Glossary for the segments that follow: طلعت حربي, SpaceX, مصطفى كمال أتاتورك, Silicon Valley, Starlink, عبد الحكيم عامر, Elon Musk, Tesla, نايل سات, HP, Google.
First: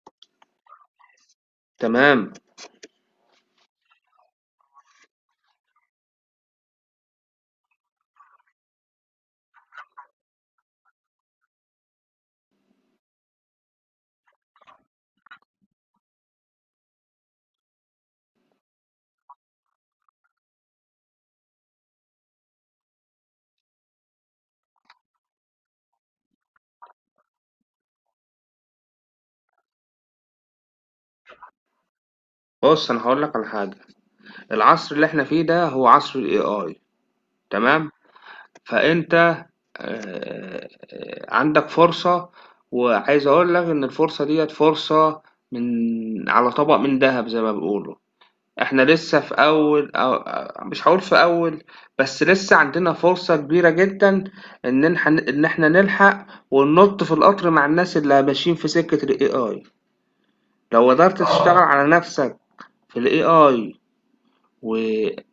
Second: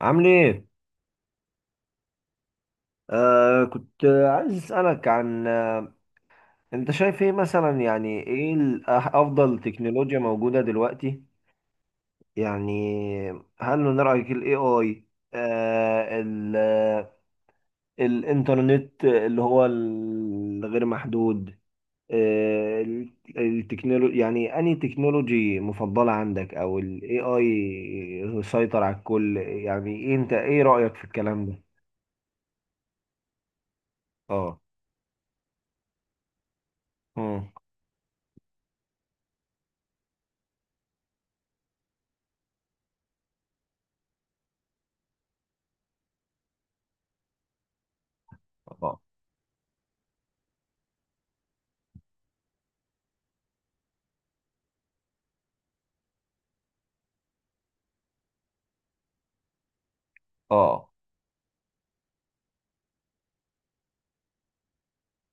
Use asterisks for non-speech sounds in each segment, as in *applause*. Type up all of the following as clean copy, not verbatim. عامل ايه؟ تمام. كنت عايز اسألك عن، انت شايف ايه مثلا؟ يعني ايه افضل تكنولوجيا موجودة دلوقتي؟ يعني هل من رأيك الاي اي، آه ال آه، الانترنت اللي هو الغير محدود، آه التكنولوجي؟ يعني انهي تكنولوجي مفضلة عندك او الاي اي سيطر على الكل؟ يعني إيه، انت ايه رأيك في الكلام ده؟ بُص، أنا هاقول لك على حاجة. اه. العصر اللي إحنا فيه ده هو عصر الAI. مم. تمام. فأنت آآ عندك فرصة. وعايز أقول لك إن الفرصة ديّة فرصة من على طبق من دهب زي ما بيقولوا. إحنا اه، لسه في أول مش هاقول في أول، بس لسه عندنا فرصة كبيرة جدًا إن نلح إن إحنا نلحق وننُط في القطر مع الناس اللي ماشيين في سكة الAI. اه، لو قدرت تشتغل على نَفْسك في الAI و...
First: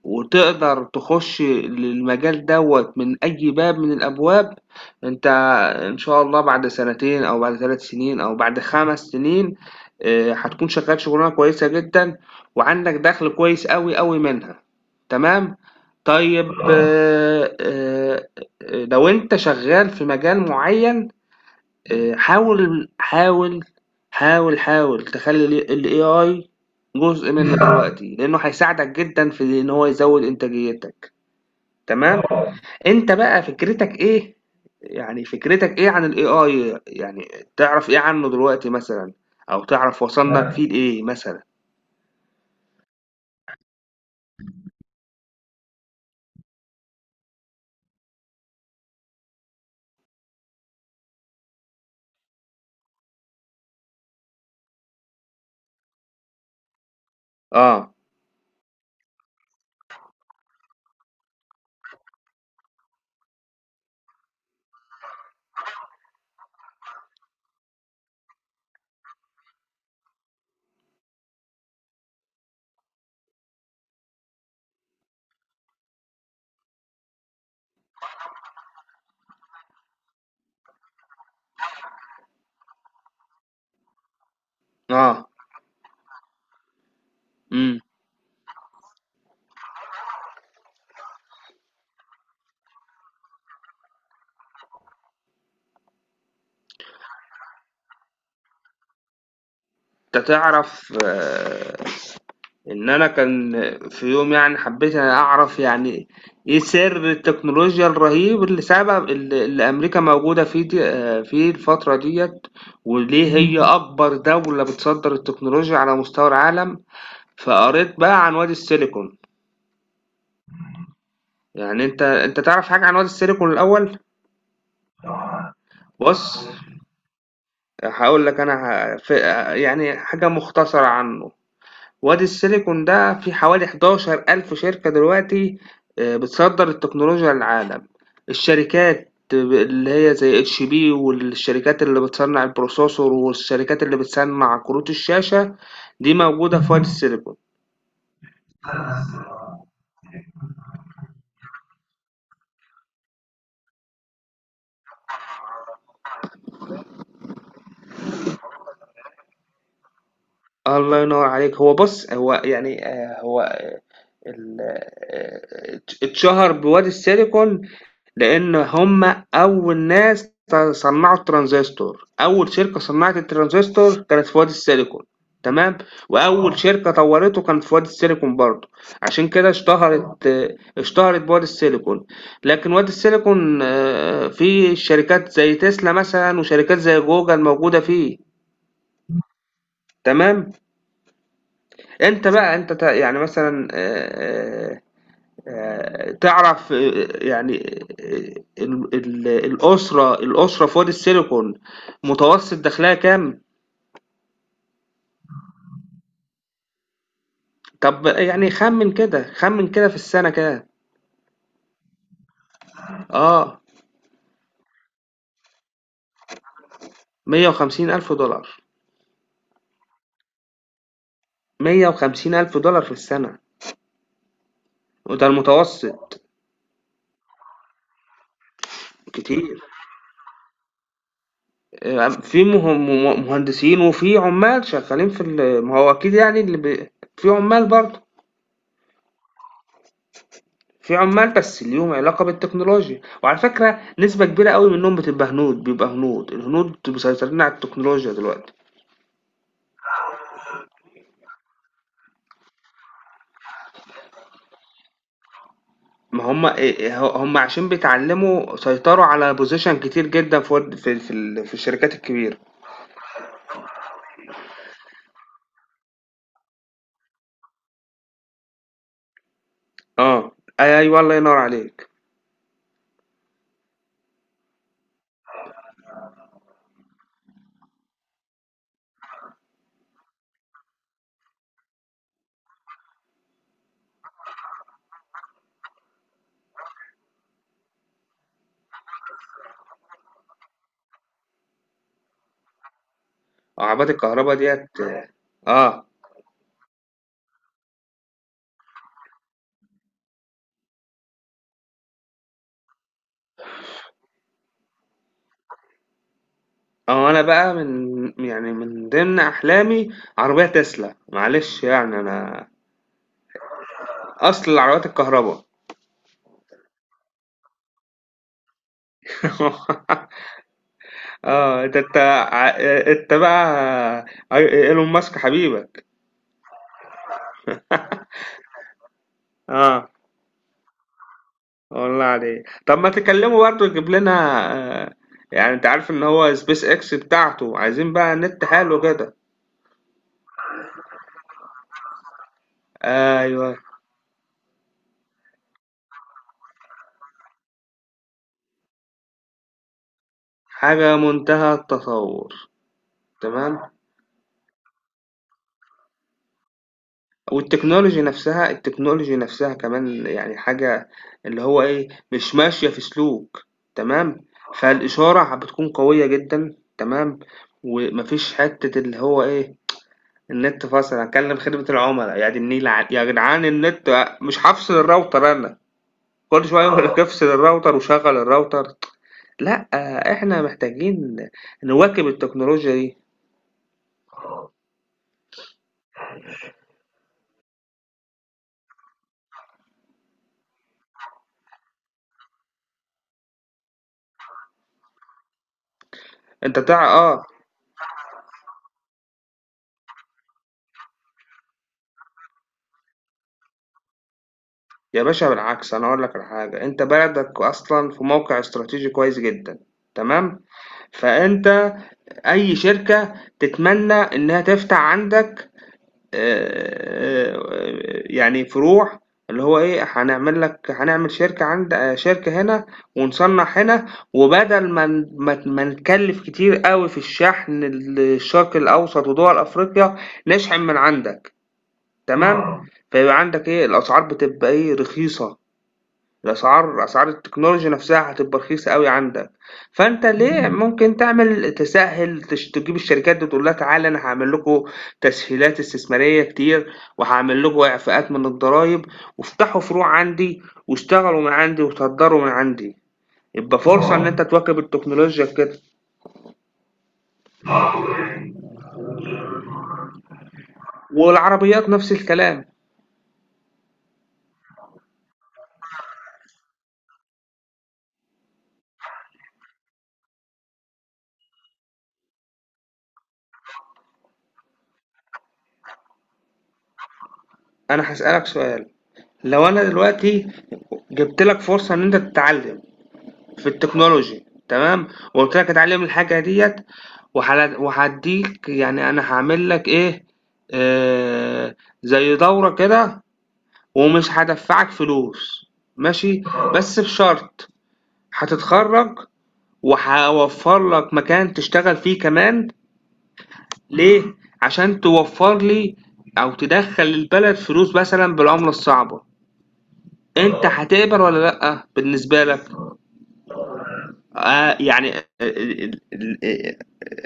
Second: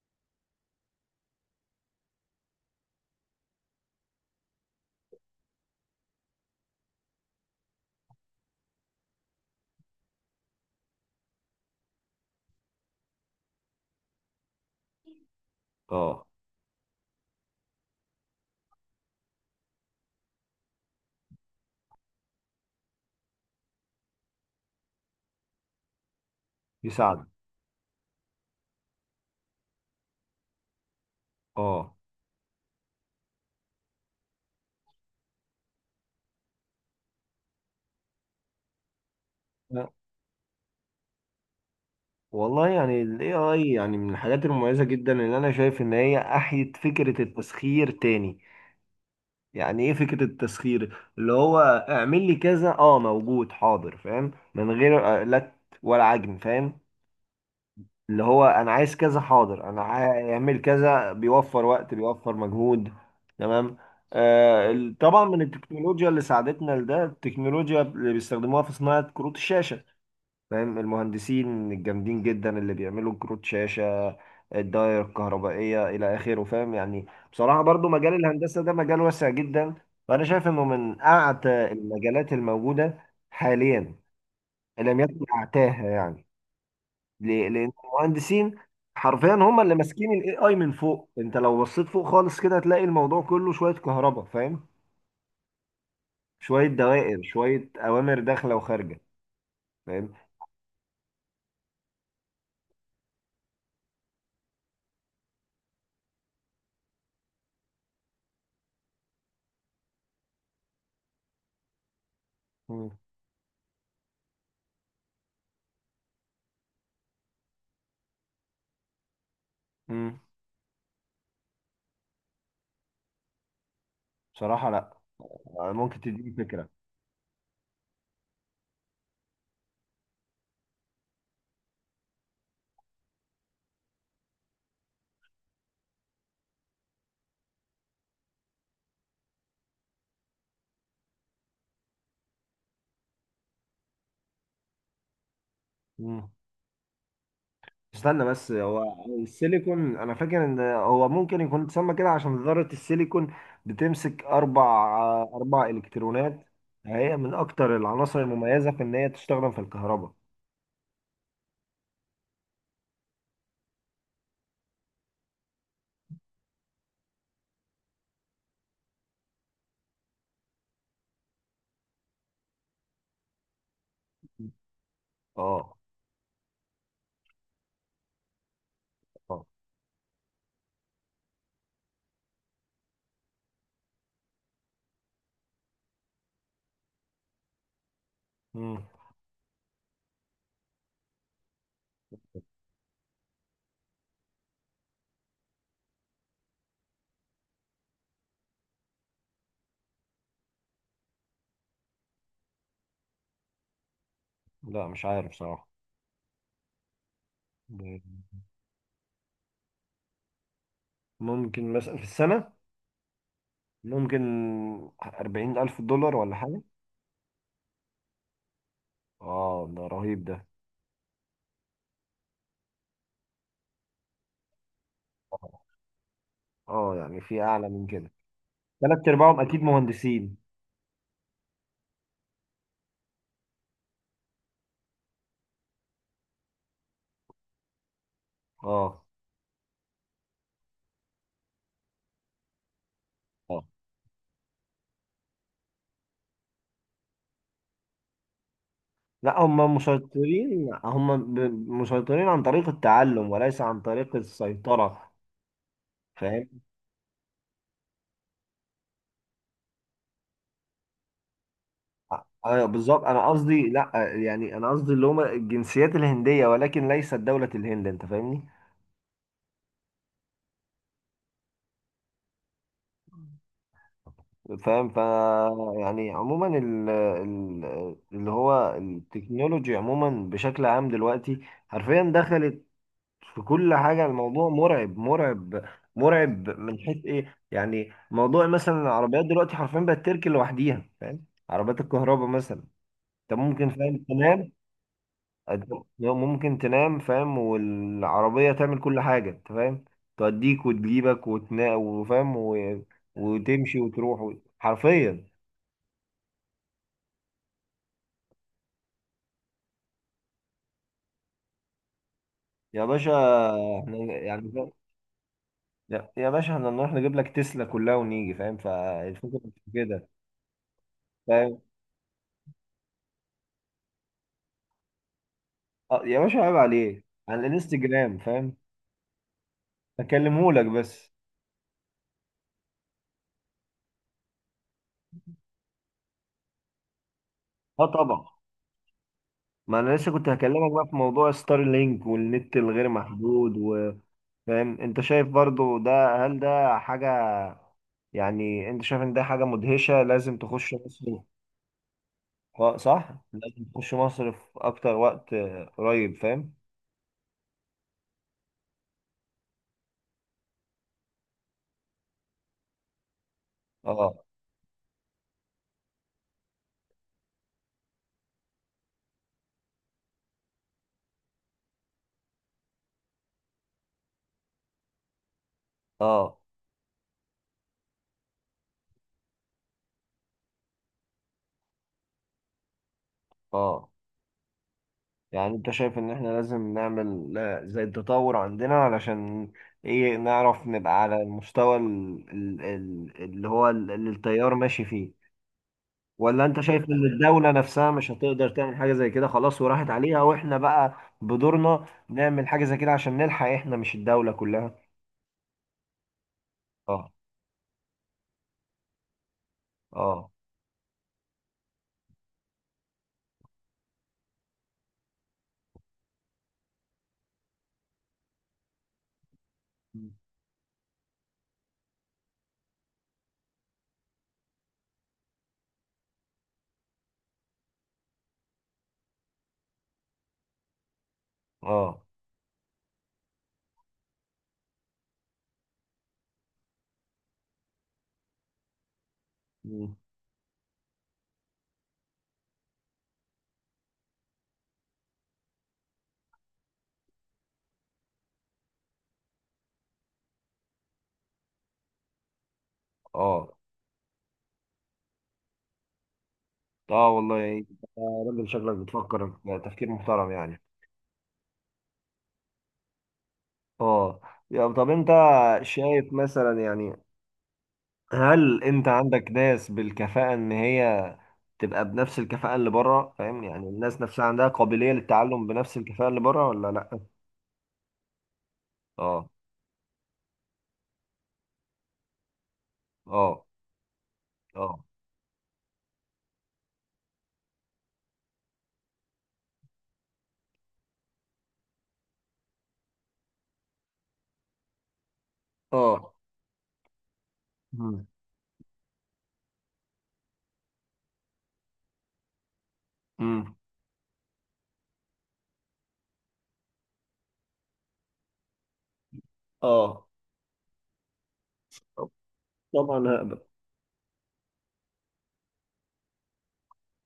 وتقدر تخش للمجال دوت من أي باب من الأبواب. أنت إن شاء الله بعد سنتين أو بعد 3 سنين أو بعد 5 سنين هتكون شغال شغلانة كويسة جدًا وعندك دخل كويس أوي، أوي منها. تمام؟ اه، طيب لو أنت شغال في مجال معين، آه، حاول حاول حاول تخلي ال AI يساعده، جزء منك دلوقتي لأنه هيساعدك جدا في إن هو يزود إنتاجيتك. اه. تمام. اه، أنت بقى فكرتك إيه؟ يعني فكرتك إيه عن ال AI؟ يعني تعرف إيه عنه دلوقتي مثلا؟ أو لا. تعرف وصلنا فيه انا لإيه مثلا؟ والله يعني ال AI يعني من الحاجات المميزة جدا اللي أنا شايف إن هي أحيت فكرة التسخير تاني. يعني إيه فكرة التسخير؟ اللي هو اعمل لي كذا، موجود حاضر، فاهم؟ من غير لت ولا عجن، فاهم؟ آه. اللي هو أنا عايز كذا، حاضر، اعمل كذا، بيوفر وقت بيوفر مجهود، تمام؟ طبعا من التكنولوجيا اللي ساعدتنا لده، التكنولوجيا اللي بيستخدموها في صناعة كروت الشاشة، فاهم؟ المهندسين الجامدين جدا اللي بيعملوا كروت شاشة، الداير الكهربائية إلى آخره، فاهم يعني. بصراحة برضو مجال الهندسة ده مجال واسع جدا، وأنا شايف إنه من أعتى المجالات الموجودة حاليا، إن لم يكن آه. أعتاها يعني. ليه؟ لأن مم. المهندسين حرفيا هم اللي ماسكين الاي اي من فوق. انت لو بصيت فوق خالص كده هتلاقي الموضوع كله شوية كهرباء، فاهم، شوية دوائر، شوية أوامر داخلة وخارجة، فاهم. أنت تعرف إن أنا كان في يوم، يعني حبّيت أنا أعرف يعني إيه سِر التكنولوجيا الرهيب اللي سبب اللي أمريكا موجودة فيه د فيه الفترة ديّة، مم. وليه هي أكبر دولة بتصدّر التكنولوجيا على مستوى العالم. فقريت بقى عن وادي السيليكون. مم. يعني أنت تعرف حاجة عن وادي السيليكون الأول؟ بصراحة لا. ممكن تديني بُص، فكرة. هاقول لك أنا ه ف يعني حاجة مختصرة عنّه. وادي السيليكون ده في حوالي 11,000 شركة دلوقتي، بتصدر التكنولوجيا للعالم. الشركات اللي هي زي اتش بي، والشركات اللي بتصنع البروسيسور، والشركات اللي بتصنع كروت الشاشة دي مم. موجودة في وادي السيليكون. استنى بس، هو السيليكون انا فاكر ان هو ممكن يكون اتسمى كده عشان ذرة السيليكون بتمسك اربع، الكترونات. هي من اكتر العناصر المميزة في ان هي تستخدم في الكهرباء. الله ينور عليك. هو بص، هو يعني هو اتشهر بوادي السيليكون لأن هم أول ناس صنعوا الترانزستور. أول شركة صنعت الترانزستور كانت في وادي السيليكون. اه. تمام. وأول شركة طورته كانت في وادي السيليكون برضه. عشان اه. كده اشتهرت بوادي السيليكون. لكن وادي السيليكون فيه شركات زي تسلا مثلا، وشركات زي جوجل موجودة فيه. مم. تمام. انت بقى انت تع- يعني مثلا، تعرف، يعني الأسرة في وادي السيليكون متوسط دخلها كام؟ لا مش عارف صراحة. طب يعني خمن كده، خمن كده، في السنة كده. ممكن مثلا في السنة، اه. ممكن 40,000 دولار ولا حاجة. مية وخمسين ألف دولار. اه ده رهيب ده. 150 ألف دولار في السنة، وده اه. المتوسط. يعني في أعلى من كده، تلات أرباعهم كتير. أكيد مهندسين. في مهندسين، وفي عمال شغالين ما هو أكيد يعني في عمال برضه. اه. في عمال بس ليهم علاقة بالتكنولوجيا، وعلى آه. فكرة نسبة كبيرة أوي منهم بتبقى هنود، بيبقى هنود، الهنود مسيطرين على التكنولوجيا دلوقتي. لا هم مسيطرين، مسيطرين عن طريق التعلم وليس عن طريق السيطرة، ما هم فاهم. عشان بيتعلموا سيطروا على position كتير جدًا في ورد في في ال في الشركات الكبيرة. ايوه بالظبط، انا قصدي لا، يعني انا قصدي اللي هم الجنسيات الهندية ولكن ليست دولة الهند، انت فاهمني؟ آه، أيوه، الله ينور عليك. فاهم. يعني عموما، اللي هو التكنولوجي عموما بشكل عام دلوقتي حرفيا دخلت في كل حاجة. الموضوع مرعب مرعب مرعب، من حيث ايه؟ يعني موضوع مثلا العربيات دلوقتي حرفيا بقت تركن لوحديها، فاهم؟ عربيات الكهرباء مثلا. انت ممكن عربات فاهم الكهربا تنام ديّة أنت آه، ممكن تنام، فاهم، والعربية تعمل كل حاجة، انت فاهم، توديك وتجيبك وتنا وفاهم، وتمشي وتروح حرفيا. أنا بقى من ضمن أحلامي عربية تسلا، معلش يعني أنا يا باشا، احنا يعني، أصل فاهم؟ العربيات الكهربا. يا باشا احنا نروح نجيب لك تسلا كلها ونيجي، فاهم؟ فالفكرة مش في كده. *laughs* ده أنت بقى إيلون ماسك حبيبك. اه يا باشا عيب عليه، على الانستجرام فاهم، آه هكلمهولك بس. والله عليك، طب ما تكلمه برضه يجيب لنا. آه يعني أنت عارف إن هو سبيس إكس بتاعته اه عايزين بقى طبعا، نت حلو كده؟ ما انا لسه كنت هكلمك بقى في موضوع ستار لينك والنت الغير محدود أيوه، وفاهم. انت شايف برضو ده، هل ده حاجة؟ يعني انت شايف ان ده حاجة مدهشة لازم تخش حاجة مصر؟ منتهى التطور. اه صح، تمام. لازم تخش مصر في اكتر وقت، قريب، فاهم. والتكنولوجي نفسها، التكنولوجي نفسها كمان، يعني حاجة اللي هو إيه مش ماشية في سلوك. اه. تمام. فالإشارة بتكون قوية جدا. تمام. ومفيش حتة اللي هو إيه، النت فصل. هكلم خدمة العملاء، يا دي النيل، يا جدعان، النت مش هفصل الراوتر انا. اه. كل شوية يقول لك اه افصل الراوتر وشغل الراوتر. لا، احنا محتاجين نواكب التكنولوجيا دي. اه. يعني انت شايف ان احنا لازم نعمل، زي التطور عندنا علشان ايه نعرف نبقى على المستوى اللي هو اللي التيار ماشي فيه، ولا انت انت تع شايف ان اه، الدولة نفسها مش هتقدر تعمل حاجة زي كده، خلاص وراحت عليها، واحنا بقى بدورنا نعمل حاجة زي كده عشان نلحق احنا مش الدولة كلها؟ يا باشا، بالعكس، انا اقول لك على حاجة. انت اه. بلدك اصلا في موقع استراتيجي كويس جدا. اه. تمام. فانت اي شركة تتمنى انها تفتح عندك، آآ، يعني فروع، اللي هو إيه، هنعمل شركة هنا ونصنّع هنا، وبدل ما ن ما ت ما نكلّف كتير أوي في الشحن للشرق الأوسط ودول أفريقيا، نشحن من عندك. اه. تمام. فيبقى عندك إيه، الأسعار بتبقى إيه، رخيصة. أسعار التكنولوجيا نفسها هتبقى رخيصة أوي عندك. مم. فأنت ليه ممكن تعمل تسهّل تش تجيب الشركات دي تقول لها تعالَ، أنا هاعمل لكم تسهيلات استثمارية كتير، وهاعمل لكم إعفاءات من الضرايب، وافتحوا فروع عندي، واشتغلوا من عندي، وتهدروا من عندي. اه. يبقى فرصة إن أنت تواكب التكنولوجيا في كده. اه والله، يعني انت راجل شكلك بتفكر تفكير محترم يعني. والعربيات نفس الكلام. اه. يا طب انت شايف مثلا، يعني هل انت عندك ناس بالكفاءة ان هي تبقى بنفس الكفاءة اللي بره، فاهم؟ يعني الناس نفسها عندها قابلية للتعلم بنفس الكفاءة اللي بره ولا لا؟ أنا هاسألك سؤال. اه. لو أنا دلوقتي جِبت لك فرصة إن أنت تتعلم اه. في التكنولوجي، اه. تمام، وقلت لك اتعلم الحاجه ديت وهديك، يعني انا هعمل لك ايه، آه زي دورة كده، ومش هدفعك فلوس، اه. ماشي، بس بشرط مم. هتتخرج وهوفر لك مكان تشتغل فيه كمان، مم. ليه؟ عشان توفر لي او تدخل البلد فلوس مثلا بالعملة الصعبة. اه. انت هتقبل ولا لا طب- بالنسبة لك؟ طبعا هقبل. يعني ال- ال- ال-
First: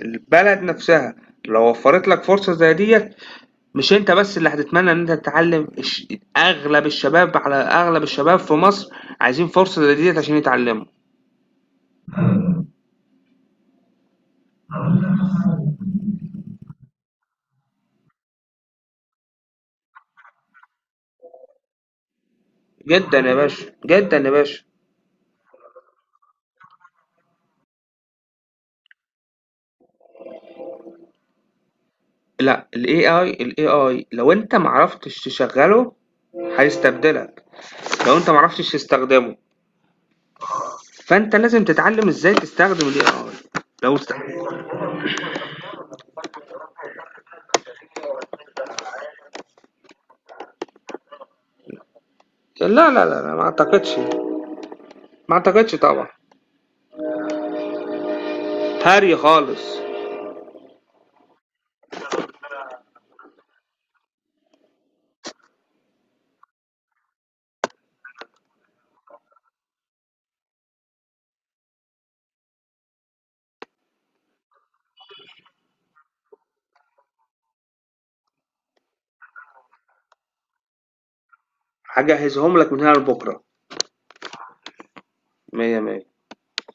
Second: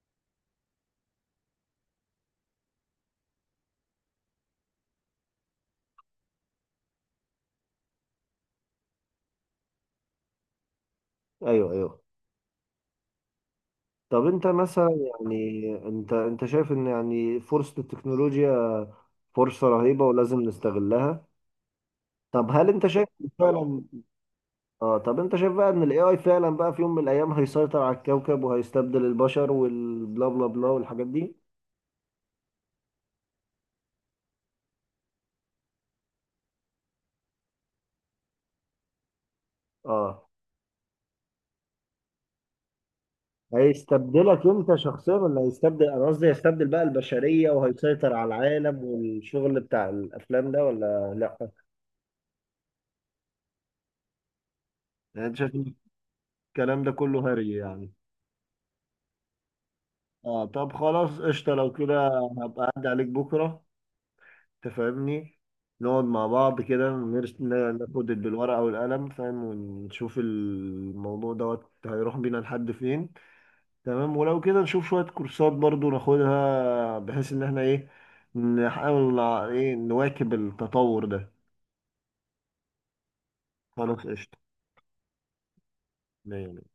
البلد نفسها لو وفرت لك فرصة زي ديت، مش انت بس اللي هتتمنى ان انت تتعلم اغلب الشباب في مصر عايزين فرصة زي ديت عشان يتعلموا. ايوه، ايوه، طب انت مثلا يعني، انت شايف ان يعني فرصة التكنولوجيا فرصة رهيبة ولازم نستغلها؟ طب هل انت شايف جدا إن يا باشا، فعلا، جدا يا باشا. اه طب انت شايف بقى ان الاي اي فعلا بقى في يوم من الايام هيسيطر على الكوكب وهيستبدل البشر والبلا بلا بلا والحاجات دي؟ لا، الاي اي لو انت معرفتش تشغله هيستبدلك. لو انت معرفتش تستخدمه، اه. فانت لازم تتعلم ازاي تستخدم الاي اي. لو است... هيستبدلك انت شخصيا ولا هيستبدل، انا قصدي هيستبدل بقى البشرية وهيسيطر على العالم والشغل بتاع الافلام ده، ولا لا؟ لا، لا، لا، لا، ما اعتقدش. يعني انت ما شايف إن اعتقدش طبعا. الكلام ده كله هري يعني؟ هاري خالص. اه. طب خلاص قشطة، لو كده هبقى اعدي عليك بكرة، تفهمني، نقعد مع بعض كده ناخد بالورقة والقلم، فاهم، ونشوف الموضوع دوت هيروح بينا لحد فين، تمام؟ ولو كده نشوف شوية كورسات برضو ناخدها، بحيث ان احنا ايه، نحاول ايه نواكب التطور ده. هجهزهم لك من هنا لبكره. خلاص قشطة، مية مية. يعني